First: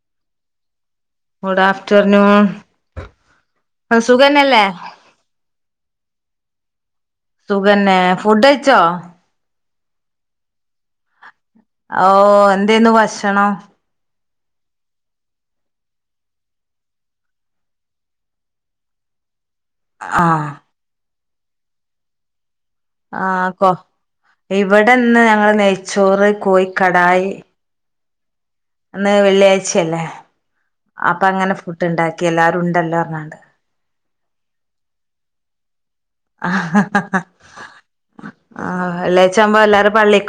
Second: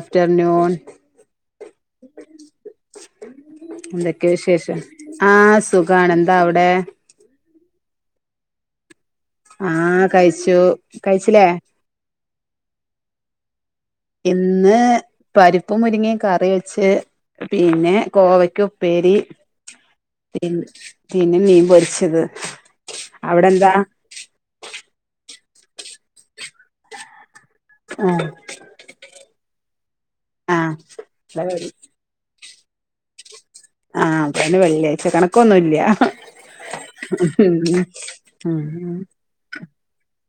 Afternoon. Good afternoon ആ എന്തൊക്കെ സുഖനല്ലേ ന്താ അവടെ സുഖന്നെ ഫുഡഴിച്ചോ? ആ കഴിച്ചു കഴിച്ചില്ലേ ഓ എന്തേ ന്നു വഷണം ഇന്ന് പരിപ്പും മുരിങ്ങെം കറി വെച്ച് പിന്നെ കോവക്കു പ്പേരി പി ആഹ് പിന്നെ മീൻ പൊരിച്ചത്. അവിടെ ആക്കോ എന്താ ഇവടെന്ന് ഞങ്ങ നെയ് ചോറ് കോയി കടായ്. ആ അന്ന് വെള്ളിയാഴ്ച്ചല്ലേ ആഹ് അപ്പങ്ങനെ ഫുഡ് ണ്ടാക്കിയെല്ലാ രുണ്ടല്ലോ ർഞ്ഞാണ്ട് ആ പിന്നെ വെള്ളിയാഴ്ച കണക്കൊന്നുല്ല്യ ആഹ്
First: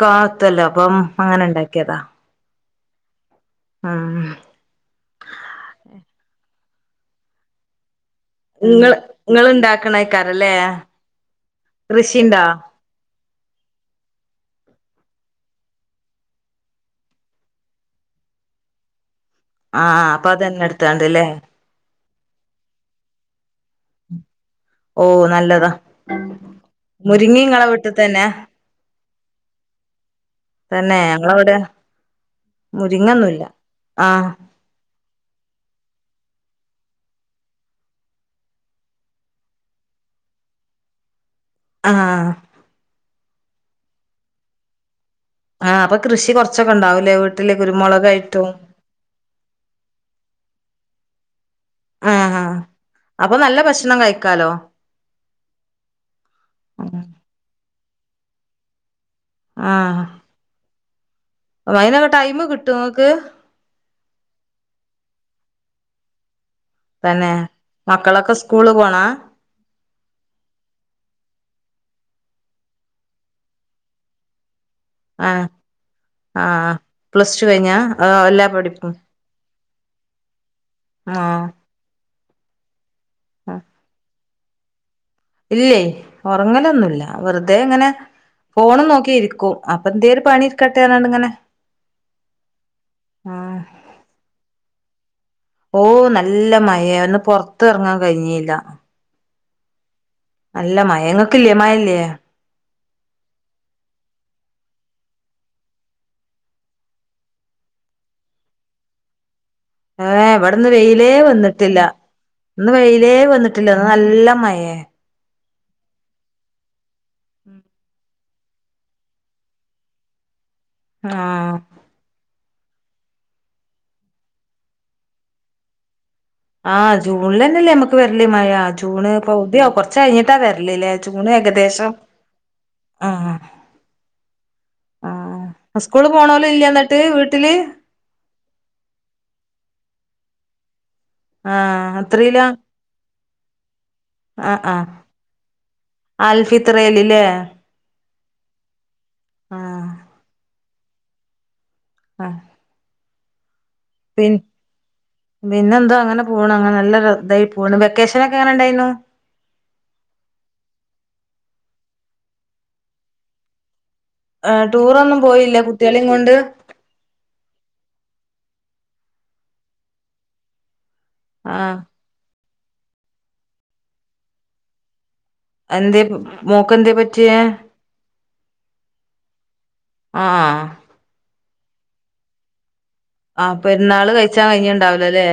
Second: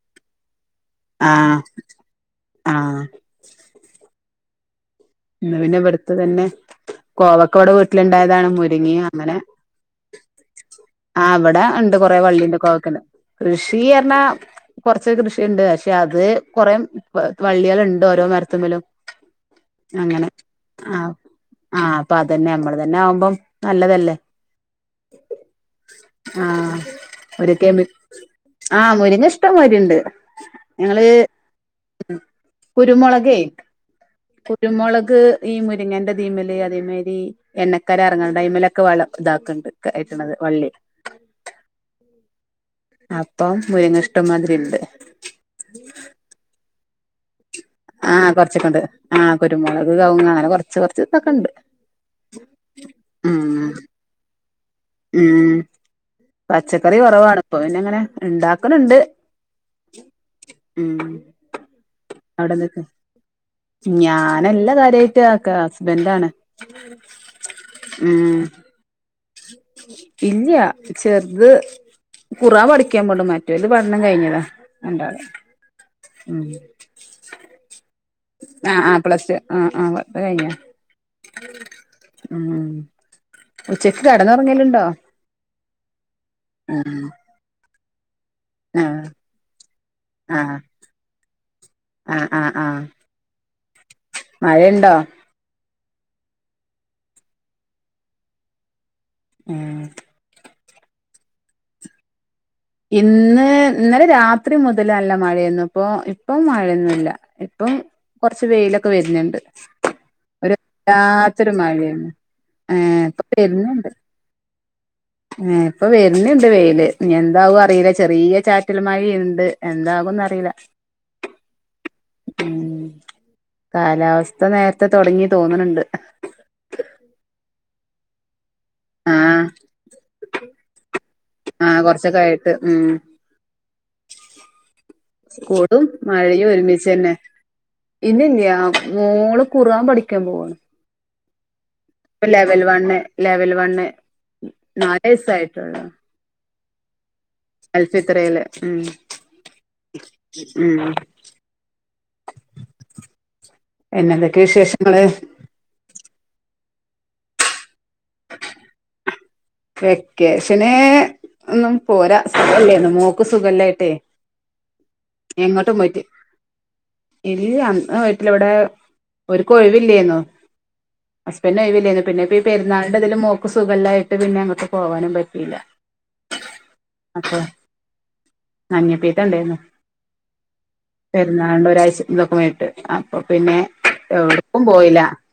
കാത്തലം അപ്പം അങ്ങനെ ണ്ടാക്കിയതാ ആ ആ അതെന്നെ കോവക്കവിടെ വി ട്ടില ഇണ്ടായതാണ്, മുരിങ്ങി ഇങ്ങള് അങ്ങനെ. ഇങ്ങള് ഇണ്ടാക്കണേക്കാരല്ലേ അവിടെ ഉണ്ട് കൊറെ കൃഷിണ്ടോ വള്ളിന്റെ കുക്കണ്ട് കൃഷി പറഞ്ഞാ കൊറ പച്ചക്കറി കൃഷിയുണ്ട് പക്ഷെ അത് കൊറെേ വള്ളികളുണ്ട് ഓരോ മരത്തിമലും. ആഹ് അങ്ങനെ അപ്പൊ അതന്നെ ആ എടുത്താണ്ട്ല്ലേ ആ അപ്പ അതന്നെ നമ്മള് തന്നെ ആവുമ്പം നല്ലതല്ലേ ഓ നല്ലതാ ആ മുരിങ്ങി ഇങ്ങളെ [unintelligible] വീട്ടിൽ തന്നെ ആ മുരിങ്ങ ഇഷ്ടംമാരി ഉണ്ട്. തന്നെ ഞങ്ങള് ഞങ്ങളവിടെ കുരുമുളക് മുരിങ്ങൊന്നുല്ല ആഹ് കു നമക്ക് ഈ മുരിങ്ങന്റെ ഇതിമല്ലേ അതേമാരി എണ്ണക്കാര ഇറങ്ങ ടൈമിൽ ഒക്കെ വള ഇതാക്കണ്ട് കേറ്റണത് വള്ളി ആ അപ്പം മുരിങ്ങ ഇഷ്ടമാതിരി ഉണ്ട്. ആഹ് അപ്പൊ കൃഷി കുറച്ചൊക്കെ ഉണ്ടാവ ലെ വി ആഹ് കൊറച്ചൊക്കെണ്ട്, ആ കുരുമുളക്, കവങ്ങ അങ്ങനെ കൊറച്ച് തെക്കേയൊക്കെ ഉണ്ട്. ആ ആ അപ്പൊ നല്ല ഉം ഭക്ഷണം കഴിക്കാലോ ഉം പച്ചക്കറി കുറവാാണ്പ്പൊ പിന്നെ അങ്ങനെ ഇണ്ടാക്കണണ്ട് ആഹ് ഉം അയിനൊക്കെ ടൈമ് കിട്ടോ അവിടെന്താക്കാ ഇങ്ങക്ക് ഞാനെല്ലാ കാര്യായിട്ട് ക്കെ ഹസ്ബന്റാണ് തന്നെ മക്കളൊക്കെ സ്കൂള് പോണാ ഇല്ല്യാ ചെറുത് ഖുറാൻ പഠിക്കാൻ പോണ്ട് മറ്റവന്റെ പഠനം കയിഞ്ഞതാ ആഹ് ആഹ് ആഹ് പ്ലസ് ടു കഴിഞ്ഞാ അതോ എല്ലാ ആഹ് പഠിപ്പും ആഹ് പ്ലസ്ടു ആഹ് ആഹ് പത്തു കഴിഞ്ഞാ ആഹ് ഉം ഉച്ചക്ക് ക ടന്നുറങ്ങലുണ്ടോ ഇല്ലേ ഒറങ്ങലൊന്നുവില്ല വെറുതേ അങ്ങനെ ഫോണ് ആ നോക്കിയിരിക്കും അപ്പ എന്തേരു ആ പണിരിക്കട്ടേന്നാണ്ട് ഇങ്ങനെ ആ ആ ആ ആഹ് മഴയുണ്ടോ ഓ നല്ല മയയാ ഒന്ന് പൊറത്ത് ഇറങ്ങാൻ കഴിഞ്ഞീല്ല ഉം അല്ല മയ ഇങ്ങക്കല്ലേ മയയില്ലേ ഇന്ന് ഇന്നലെ രാത്രി മുതലല്ല മഴയന്നും ഇപ്പോ ഇപ്പം മഴയൊന്നുമല്ല ഇപ്പം കുറച്ച് വെയിലൊക്കെ വരുന്നുണ്ട്. ഏഹ് ഒരു ഇവിടന്ന് വെയിലേ വല്ലാത്തൊരു വന്നിട്ടില്ല മഴയായിരുന്നു ഇന്ന് ഏഹ് വെയിലേ ഇപ്പൊ വന്നിട്ടില്ല നല്ല മഴേ ഇപ്പോ വരുന്നുണ്ട് വെയില്. എന്താവും അറിയില്ല ചെറിയ ചാറ്റില മഴ ഉണ്ട് എന്താകും ന്ന് അറിയില്ല. ആഹ്. ഉം കാലാവസ്ഥ നേരത്തെ തുടങ്ങി തോന്നണണ്ട്. ആഹ് ജൂണിൽ തന്നെല്ലേ നമ്മുക്ക് വരലേ മഴ. ജൂണ് ആഹ് പകുതിയാവും കൊറച്ച് കഴിഞ്ഞിട്ടാ വരലില്ലേ ജൂണ് ആഹ് ഏകദേശം കൊറച്ചൊക്കെ ആയിട്ട് ഉ ആഹ് ആഹ് സ്കൂടും സ്കൂള് പോണോല് മഴയും ഇല്ലേ ഒരുമിച്ച് എന്നിട്ട് തന്നെ വീട്ടില് ഇന്ന ഇല്ല ഇല്ല മോള് ഖുറാൻ പഠിക്കാൻ പോണ്. ആഹ്. ഇപ്പ എത്രീലാ ലെവൽ വണ് ലെവൽ ആഹ് നാലു വയസ്സ് ആയിട്ടുള്ളൂ. ഫിത്രൽല്ലേ. അൽഫി ത്രല് ഉം. ആഹ്. ഉം. ആഹ്. പി പിന്നെന്തൊക്കെ വിശേഷങ്ങള് പിന്നെന്താ അങ്ങനെ പോണ് അങ്ങനെ നല്ല ഒരു ഇതായി പോണു വെക്കേ [unintelligible] വെക്കഷാനൊക്കെ എങ്ങനെ ഉണ്ടായിരുന്നു വെക്കേഷന് ഒന്നും പോരാ സുഖല്ലേന്ന് മോക്ക് സുഖല്ലായിട്ടേ ആ ടൂറൊന്നും പോയില്ല എങ്ങോട്ടും കുട്ടികളേ പോയിട്ട് കൊണ്ട് ഇവിടെ ഒരിക്ക് ഒഴിവില്ലെന്നു ഹസ്ബൻഡ് ഒഴില്ലായിരുന്നു പിന്നെ- നാളിന്റെ ഇതിൽ മോക്ക് സുഖയില്ലായിട്ട് പിന്നെ അങ്ങോട്ട്‌ പോകാനും പറ്റിയില്ല എന്തേ മോക്ക് ക്കെന്തേ പറ്റിയേ അപ്പൊ മഞ്ഞപ്പീത്തം ഉണ്ടായിരുന്നു ആഹ് ആഹ് ഏതാണ്ട് ഒരാഴച ഇതെക്കെ ആയിട്ട് അപ്പൊ ആഹ് പിന്നെ പെരുന്നാള് കഴിച്ചാൻ എവിടെകും പോയില്ല കഴിഞ്ഞിണ്ടാവൂലല്ലേ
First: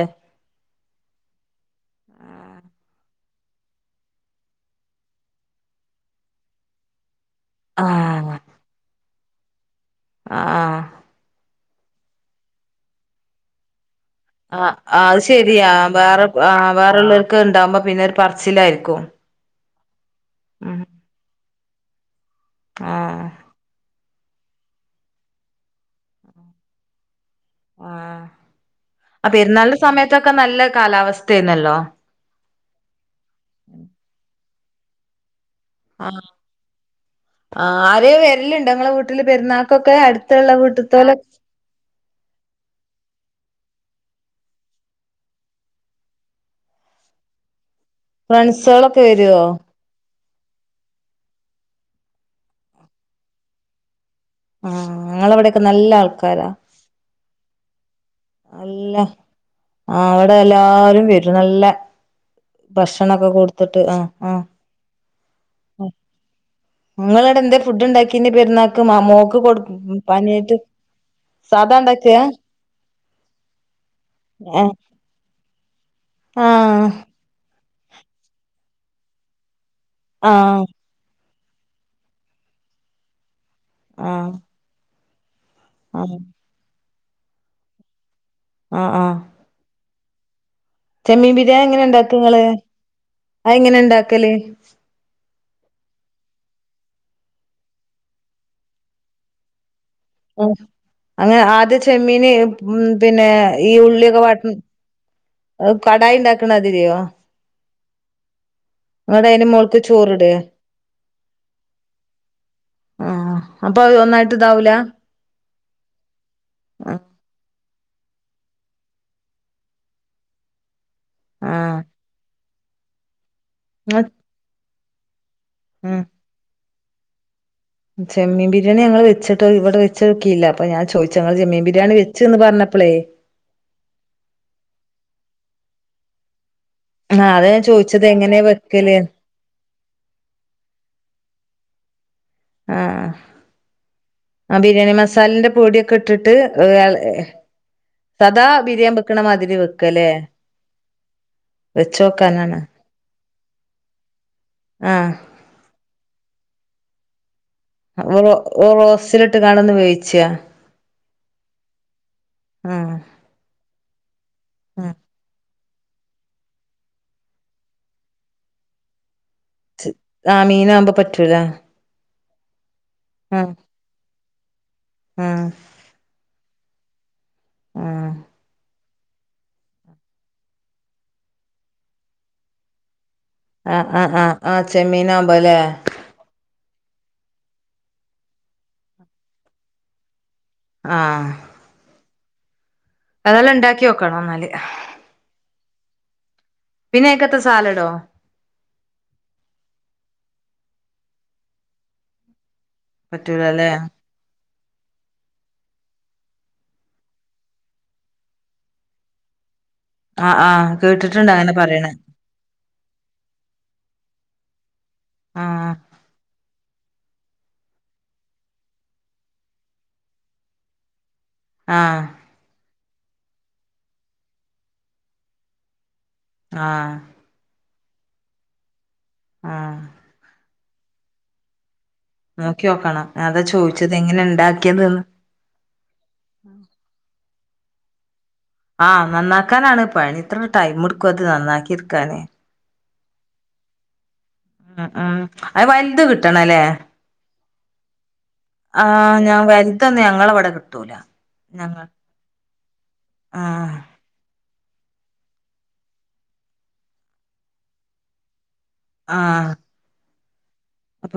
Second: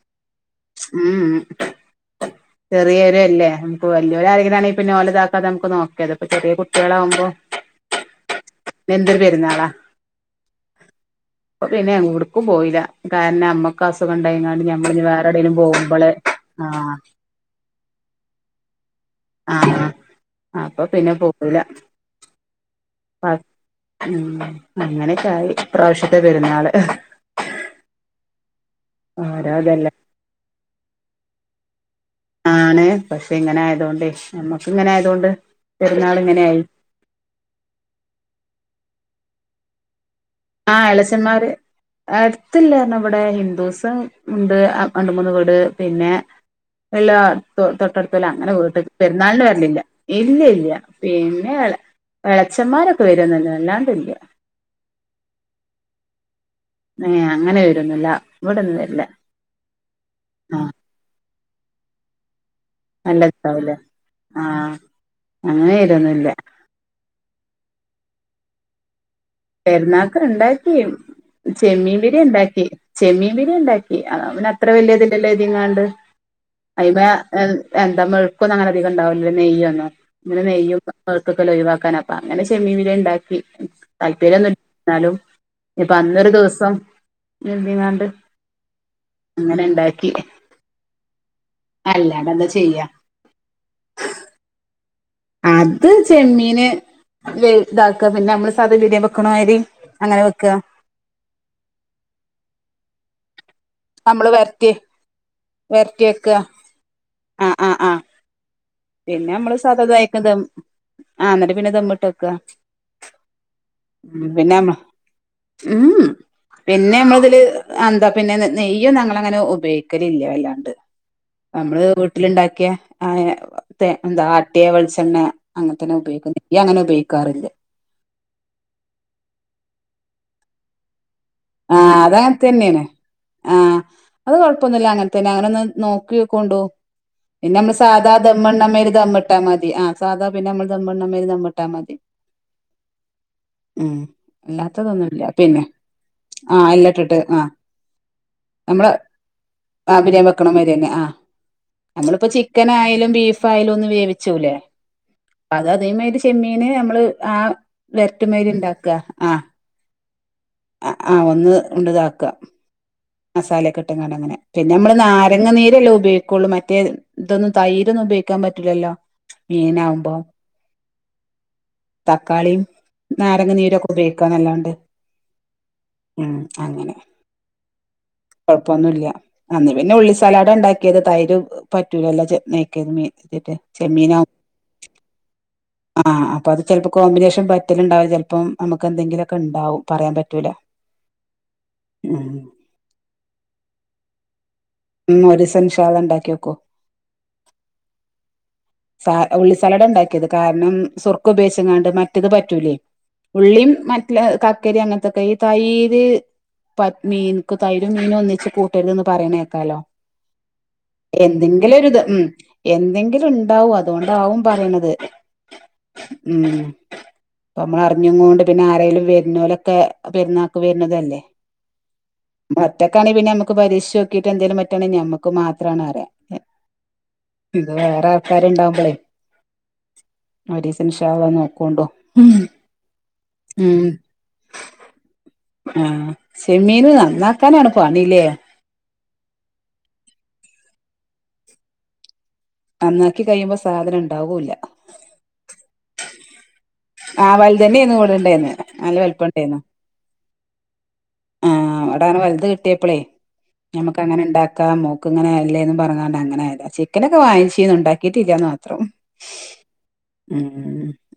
ഉഉം ചെറിയൊര അല്ലേ നമുക്ക് വലിയൊര ആരെങ്കിലണങ്കന്ന നോലതാക്കാതെ നമുക്ക് നോക്കിയത് ഇപ്പ ചെറിയ കുട്ടികളാകുമ്പോ ആഹ് എന്തര് പെരുന്നാളാ ആഹ് ആഹ് അ പിന്നെ എങ്ങോടുക്കും പോയില്ല കാരണം ഞമ്മക്ക് അസു ആ അയ് ശെരിയാ വേറെ ആ ആഹ് വേറെയുള്ള ക്കെ ഉണ്ടാവകുമ്പോ പിന്നെ ഒരു പറച്ചിലായിരിക്കും ആഹ് ആ ഉം അപ്പൊ പിന്നെ പോ പേയില്ല ആഹ് ഉം അങ്ങനെയൊക്കൊയി ഈ പ്രാവശ്യത്തെ പെരുന്നാള് ആഹ് ആ ഓരോ പ്പൊരുന്നാളിന്റെ ഇതല്ലേ സമയത്തൊക്കെ നല്ല കാലാവസ്ഥയന്നല്ലോ ആണ് പക്ഷെ ഇങ്ങനെ ആയതോണ്ട് നമ്മ ങ്ങനെ ആയതോണ്ട് പെരുന്നാള് ആഹ് ഇങ്ങനെ ആയി ആഹ് ആരെവരലുണ്ട് ഇങ്ങളെ വീട്ടില് പെരുന്നാൾക്കൊക്കെ അടു- ആ അലച്ചന്മാര് അടുത്തില്ല നമ്മുടെ ഹിന്ദൂസും ഉണ്ട് രണ്ട മൂന്ന് വീട് പിന്നെ എല്ലാ ത് തൊട്ടടുത്തല്ല അങ്ങനെ വീട് ഫ്രണ്ട്സോളൊക്കെ വരുവോ പെരുന്നാളിന് വരലില്ല ഇല്ല ഇല്ല പിന്നെ എള എളച്ചന്മാരൊക്കെ വരുമന്ന് അല്ലാണ്ടില്ല ആ ഞങ്ങളവിടെക്കെ നല്ല ആൾക്കാരാ ഏ അങ്ങനെ വരുവോന്നില്ല അല്ല അവിടെ എല്ലാരും വരും ര് നല്ല നല്ല ഭക്ഷണൊക്കെ രസവുല്ലേ കൊടുത്തിട്ട് ആ ആ ആഹ് അങ്ങനെ വരുമൊന്നുല്ല നിങ്ങളടെ എന്തെ ഫുഡ് ഉണ്ടാക്കി പെരുന്നാൾക്ക് മോ- പെരുന്നാൾക്ക്ണ്ടാക്കി സാധാ ചെമ്മീൻ ഉണ്ടാക്കിയാ പിടിണ്ടാക്കി ചെമ്മീൻ പിരിണ്ടാ ക്കി അവന് ആ അത്ര വലിയ ഇതില്ലല്ലോ ഇതിങ്ങാണ്ട് ആ അവ എന്താ മെഴുക്കും അങ്ങനെ അധികംണ്ടാവില്ല നെയ്യൊന്നോ ആ ഇങ്ങനെ നെയ്യും [unintelligible] പസ്തുക്കൾ ഒഴിവാക്കാനൊക്കെ അങ്ങനെ ചെമ്മീൻ ബിരിയാണി ഉണ്ടാക്കി ആ [unintelligible] ന്നാലും ഇപ്പൊ ആ അന്നൊരു ദിവസം എന്തിനാണ്ട്? ആഹ് ആഹ് [inaudible] ചെമ്മീൻ ബിരിയാണി എങ്ങനെ ഇണ്ടാക്ക അല്ലാണ്ട് ഇങ്ങള്, എന്താ ചെയ്യാ അയ് എങ്ങനെ ഉണ്ടാക്കല് അത് ചെമ്മീന് വലുതാക, പിന്നെ നമ്മള് സാധാ ബിരിയാൻ വെക്കണമാതിരി അങ്ങനെ വെക്കുക ആഹ്, ആ ആദ്യ ചെമ്മീന് ഹ്മ്മ് പിന്നെ ഈ ഉള്ളിയൊക്കെ നമ്മള് വാട്ടും വരട്ടി അ വരട്ടി കടായി വെക്ക ഉണ്ടാക്ക്ണ ആതിരിയോ ആ ആ ആ പിന്നെ നമ്മള് സതാതായ്ക്കധമം ആഹ് എന്നിട്ട് പിന്നെ ദമ്മിട്ട് വെക്ക. ആ അപ്പൊ ഒന്നായിട്ട് പിന്നെമ്മ ഇതാവൂല ഹ്മ്മ് ആ പിന്നെ നമ്മള് ഇതില് അന്താ പിന്നെ നെ നെയ്യൊന്നു ഞങ്ങളങ്ങനെ ഉപയോഗിക്കലില്ലാ വല്ലാണ്ട്. ആ നമ്മള് വീട്ടിലുണ്ടാ ഒക്കെ [unintelligible] തെ എന്താ അട്ടിയ വെളിച്ച ചണ്ണ അങ്ങനത്തന്നെ ഉം ഉപയോഗിക്കുന്നെ ഇയങ്ങനെ ഉപയോഗിക്കാറില്ല്. ചെമ്മീൻ ബിരിയാണി ഞങ്ങള് വെച്ചിട്ട് ഇവിടെ വെച്ചോക്കില്ല. അപ്പൊ ഞാൻ ചോദിച് ആഹ് അതങ്ങനെത്തന്നെണ്. ആഹ് അത് കൊഴപ്പൊന്നില്ല അങ്ങന പിന്നെ അങ്ങനൊന്ന് നോക്കി കൊണ്ടോവും. ആഹ് അതാ പിന്നെ ഞാൻ നമ്മള് ചോദിച്ചത് സാധാ എങ്ങനെ ദമ്മ്ടിണമാതിരി വെക്കല് ദമ്മിട്ടാ മതി. ആഹ് സാധാ പിന്നെ നമ്മള് ദമ്മ്ടിണെ മാതിരി ദമ്മ് ട്ടാ മതി. ആഹ് ഉം ആ ബിരിയാണി മസാലന്റെ പൊടിയൊക്കെ ഇട്ടിട്ട് ആഹ്, എല്ലട്ടിട്ട് ആഹ്, സദാ നമ്മള് ബിരിയാൻ വെക്കണ മാതിരി ആഹ് വെക്കല്ലേ ബിരിയാൻ വെക്കണ മാതിരി തന്നെ ആഹ്, നമ്മളിപ്പ വെച്ചോക്കാനാണ് ചിക്കനായാലും ബീഫ് ഫായാലും ഒന്ന് വേവി ച്ചുലെ, ആഹ് അത് അതെ മതിരി ചെമ്മീൻ എങ്ങനെ നമ്മള് ആ വരട്ടുമാതിരി റോ ഉണ്ടാക്കുക റോസിലിട്ട് കാണുന്ന വേവി ച ആഹ് അ ഒന്ന് ഉണ്ട്ത ആഹ് മസാലയൊക്കെട്ട്ങ്ങാണ്ടങ്ങനെ പിന്നെ ആഹ് നമ്മള് നാര ങ്ങ നീരെല്ലേ ഉപയോഗിക്കുള്ളൂ മറ്റേ ഇതൊന്നും തൈരൊന്നും ഉപയോഗിക്കാൻ പറ്റില്ലല്ലോ ച് ആഹ് മീനകുമ്പോ പറ്റൂല തക്കാളി ആഹ് നാരങ്ങ നീരൊക്കെ ഉപയോഗിക്കാൻ അല്ലാണ്ട് ആഹ് ഉം അങ്ങനെ ആഹ് കുഴപ്പൊന്നുല്ല അന്ന് പിന്നെ ഉള്ളി സലാഡ് ഉണ്ടാക്കിയത് തൈര് പറ്റൂല ചെ നേയ്യ്കര് മീൻ ആഹ് ആഹ് ആഹ് ആഹ് ചെമ്മീനാുകുമ്പോലേ ആഹ് അപ്പൊ അത് ചിലപ്പോ കോമ്പിനേഷൻ പറ്റല്ണ്ടാവും ചിലപ്പം നമുക്ക് എന്തെങ്കിലൊക്കെ ഇണ്ടാവും പറയാൻ പറ്റൂല ആഹ് ഉം അതെല്ലാം ഉണ്ടാക്കി ഒക്കണം ന്നാല് ഉം ഒരുസ ഇൻഷ അല്ലാഹ് ഇണ്ടാക്കിയോക്കൂ പിന്നെ അയ്ക്കത്തെ സാലഡോ സ ഉള്ളിസലട ഉണ്ടാക്കിയത് കാരണം സുർക്ക ഉപേയോഗിച്ച് ക്കാണ്ട് മറ്റത് പറ്റൂലേ ഉള്ളി പറ്റൂലല്ലേ മറ്റ ക ക്കരി അങ്ങനത്തൊക്കെ ഈ തൈര് പ മീൻ തൈരും മീനും ഒന്നിച്ച് കൂട്ടരുത് ന്ന് പറയണേക്കാലോ? ആഹ് ആഹ് കേട്ടിട്ടുണ്ട് അങ്ങനെ എന്തെങ്കിലും പറയണ ഒരുത് ഉം എന്തെങ്കിലും ഉ അതുകൊണ്ടാവും പറയണത്. ആഹ്. ഉം അ നമ്മൾ അറിഞ്ഞ്ങ്ങോണ്ട് പിന്നെ ആരെേലും വരുന്നോലൊക്കെ പെരുന്നാക്ക് വരുന്നതല്ലേ. ആഹ്. ഒറ്റക്കാണെൽ പിന്നെ നമുക്ക് പരീഷിച്ച് നോക്കിട്ട് എന്തേലും പറ്റുവാണേൽ ഞമ്മക്ക് മാത്രമാണ് പറ ആഹ്. ഇത് വേറെ ക്കാര് ഇണ്ടാവുമ്പളേ ആഹ് ഒരീസ ഇൻഷ അല്ലാ നോക്കൊണ്ടോ. നോക്കിയോക്കണം ഞ അതാ ചോദിച്ചത് എങ്ങനെ ഇണ്ടാക്കിയതന്ന്. ക്കാനാണ് പണി ലെ. ആ നന്നാക്കാനാണ് പണി ഇത്ര ടൈം എടുക്കും അത് നന്നാക്കി എടുക്കാനെ- നന്നാക്കി കഴിയുമ്പോ സാദനം ഉണ് ഉം ഉം അ വൽ ഇത് കിട്ടണ അല്ലേ ആ വൽതെന്നേയ്ന്നു ഇവടെണ്ടേയിന്ന് നല്ല ആഹ് ഞാൻ വെലുപ്പണ്ടേന്നു വലുതൊന്നും ഞങ്ങളവിടെ കിട്ടൂല ആ ഞങ്ങൾ അവിടാണ് വലുത് കിട്ട്യപ്പളെ ആഹ് ഞമ്മക്ക് അങ്ങനെണ്ടാക്ക ക്ക മോക്ക് ഇങ്ങനെ അല്ലേനും പറഞൊണ്ട് അങ്ങനെ ചിക്കനൊക്കെ വങ്ങിച് ഉണ്ടാക്കിട്ടില്ലന്ന് മാത്രം ആ ഉം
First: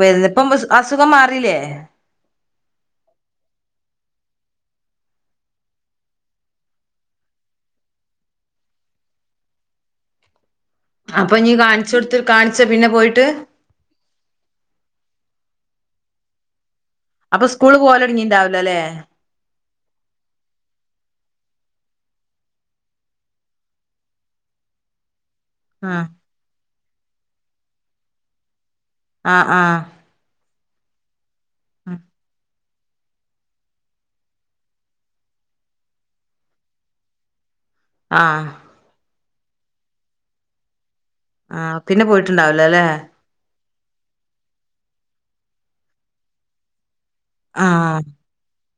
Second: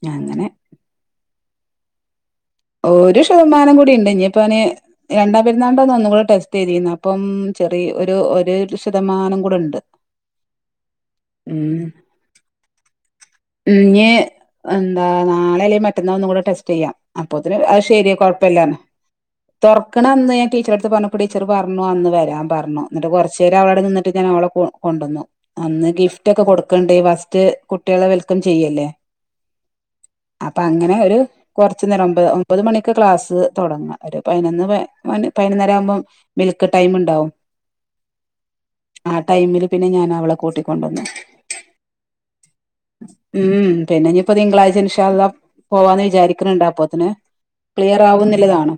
ഞാൻ അങ്ങനെ- അസുഖം മാറിയില്ലേ ഒരു ശതമാനം കൂടി ഉണ്ട് ഇനിപ്പോ അവന്- രണ്ടാം പെരുന്നാളിന്റ ഒന്നും കൂടെ ടെസ്റ്റ് ചെയ്തിരുന്നു അപ്പം ചെറിയ ഒരു ഒരു ശതമാനം കൂടെ ഉണ്ട് അപ്പൊ നീ ഉം കാണിച്ച കൊടുത്തി കാണിച്ച പിന്നെ പോയിട്ട് ആ നാളെയല്ലേ മറ്റെന്നാൾ ഒന്നുകൂടെ ടെസ്റ്റ് ചെയ്യാം അപ്പ അപ്പൊ ഇത്തിന് സ്കൂള് അത് ശരിയ കുഴപ്പമില്ലന്ന് പോവലൊടങ്ങിണ്ടാവിലല്ലേ തുറക്കണം എന്ന് ഞാൻ ടീച്ചർ അടുത്ത് പറഞ്ഞു പ്പ ടീച്ചറ് പറഞ്ഞു അന്ന് വരാൻ പറഞ്ഞു എന്നിട്ട് കുറച്ച് നേരം അവടെ നിന്നിട്ട് ഞാനവളെ കൊ കൊണ്ടുന്നു അന്ന് ആഹ് ഗിഫ്റ്റൊക്കെ കൊടു ക്കണ്ടെ ഫസ്റ്റ് കുട്ടികളെ വെൽക്കം ചെയ്യല്ലേ ആ ആ അപ്പൊ അങ്ങനെ ഒരു ച്ച് നേരം മ്പ് അ ഒമ്പത് മണിക്ക് ക്ലാസ്സ് തുടങ്ങ ഒരു പതിനൊന്ന് പതിനൊന്നര ആവുമ്പോം മിൽക്ക് ടൈം ഉണ്ടാവും ആ ആ ടൈമില് പിന്നെ ഞാൻ അവളെ കൂട്ടിക്കൊണ്ടുവന്ന് ആ പിന്നെ പോയിട്ടുണ്ടാവൂലല്ലെ ഉം പിന്നെ ഇനിയിപ്പോ തിങ്കളാഴ്ച ഇൻശാ അല്ലാഹ് പോവാ എന്ന് വിചാരി ക്കണ്ണണ്ട് അപ്പോത്തിന് ആഹ് ക്ലിയർ ആവുന്നില്ലതാണോ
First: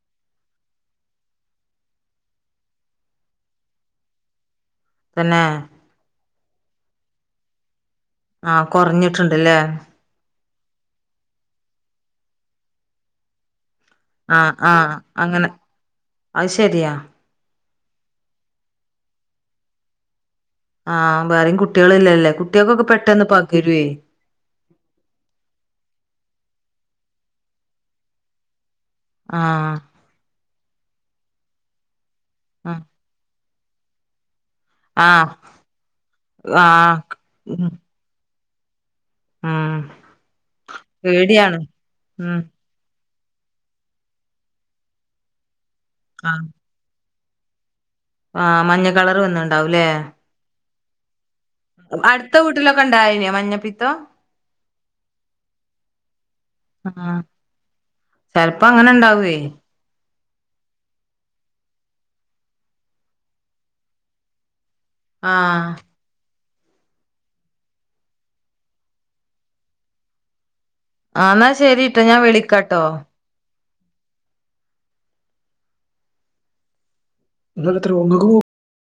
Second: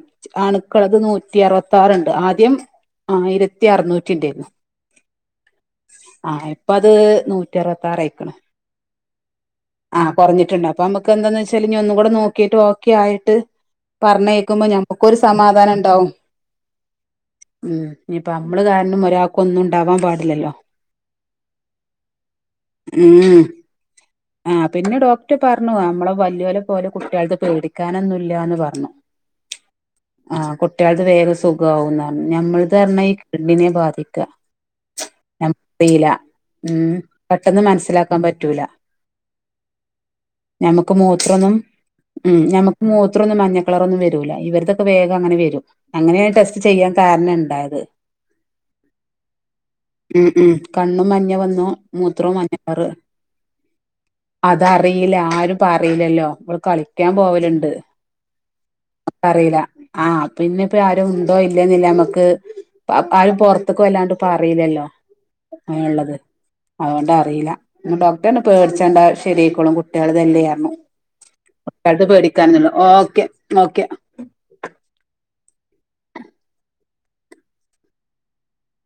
അണുക്കളത് നൂറ്റി അറുപത്താറുണ്ട് ആദ്യം ആയിരത്തി അറുനൂറ്റിണ്ടായിരുന്നു പിന്നെ ആ ഇപ്പ അത് നൂറ്റി പ ആ കൊറഞ്ഞിട്ടുണ്ടല്ലേ ട്ടണ്ട് അപ്പ നമ്മക്ക് എന്താന്ന് വെച്ചാല് ഇനി ഒന്നും കൂടെ നോ കീട്ട് ഓക്കെ ആയിട്ട് പറഞ്ഞ് ആഹ് കേക്കുമ്പോ ആഹ് ഞമ്മുക്കൊരു അങ്ങനെ സമാധാനണ്ടാവും അത് ശെരിയാ ഉം ഇനിയിപ്പ നമ്മള് കാരണം ഒരാൾക്ക് ഒന്നും ഉണ്ടാവാൻ പാടില്ലല്ലോ. ആഹ് വേറെയും കുട്ടികള ഇല്ലല്ലേ കുട്ടികൾക്കൊക്കെ പെട്ടെന്ന് ഉം പകരുവേ. ആ പിന്നെ കുട്ടിയാൾത് പേടിക്കാനൊന്നുമില്ലാന്ന് പറഞ്ഞു. ആഹ്. ആഹ് കുട്ടികൾത് വേഗ സുഖമാവുന്ന നം ഞമ്മൾത് ആഹ് പറഞ്ഞ കിഡ്നിനെ ബാധിക്ക. ആഹ് നക്കറില്ല ഉം ആഹ് പെട്ടെന്ന് ഉം മനസ്സിലാക്കാൻ പ പറ്റൂല ഉം ഞമ്മുക്ക് മൂത്രൊന്നും പേടിയാണ് ഉം നമുക്ക് മൂത്രൊന്നും മഞ്ഞക്കളറന്നും വരൂല്ല ഇവർതൊക്കെ വേഗംങ്ങനെ വരും അങ്ങനെയാണ് ടെസ്റ്റ് ചെയ്യാം കാരണ ഉണ്ടായത് ആ മഞ്ഞ കളർ ഒന്നും ഇണ്ടാവൂല്ലേ കണ്ണു മ ഞ്ഞവന്നോ മൂത്രോ മഞ്ഞ കറ് ഇണ്ടായിനോ മഞ്ഞപ്പിത്തം അതറീല ആരും പറയില്ലല്ലോ മ്മൾ ആ ചെലപ്പോ അങ്ങനെ ഇണ്ടാവുവേ ആ പിന്നെ ഇപ്പൊ ആരും ഉണ്ടോ ഇല്ലന്നില്ല നമ്മക്ക് ആരും പുറത്തേക്കും അല്ലാണ്ട് ഇപ്പറിയില്ലല്ലാ ആ അതുകൊണ്ടറിയില്ല ഡോക്ടനെ പേടിച്ചണ്ടാ ശെരിക്കോളും കുട്ടികള് ഇതല്ലോയിരുന്നു ആ എന്നാൽ ശരിട്ട ഞാൻ വിളിക്കാട്ടോ ഓക്കെ ഓക്കെ [unintelligible]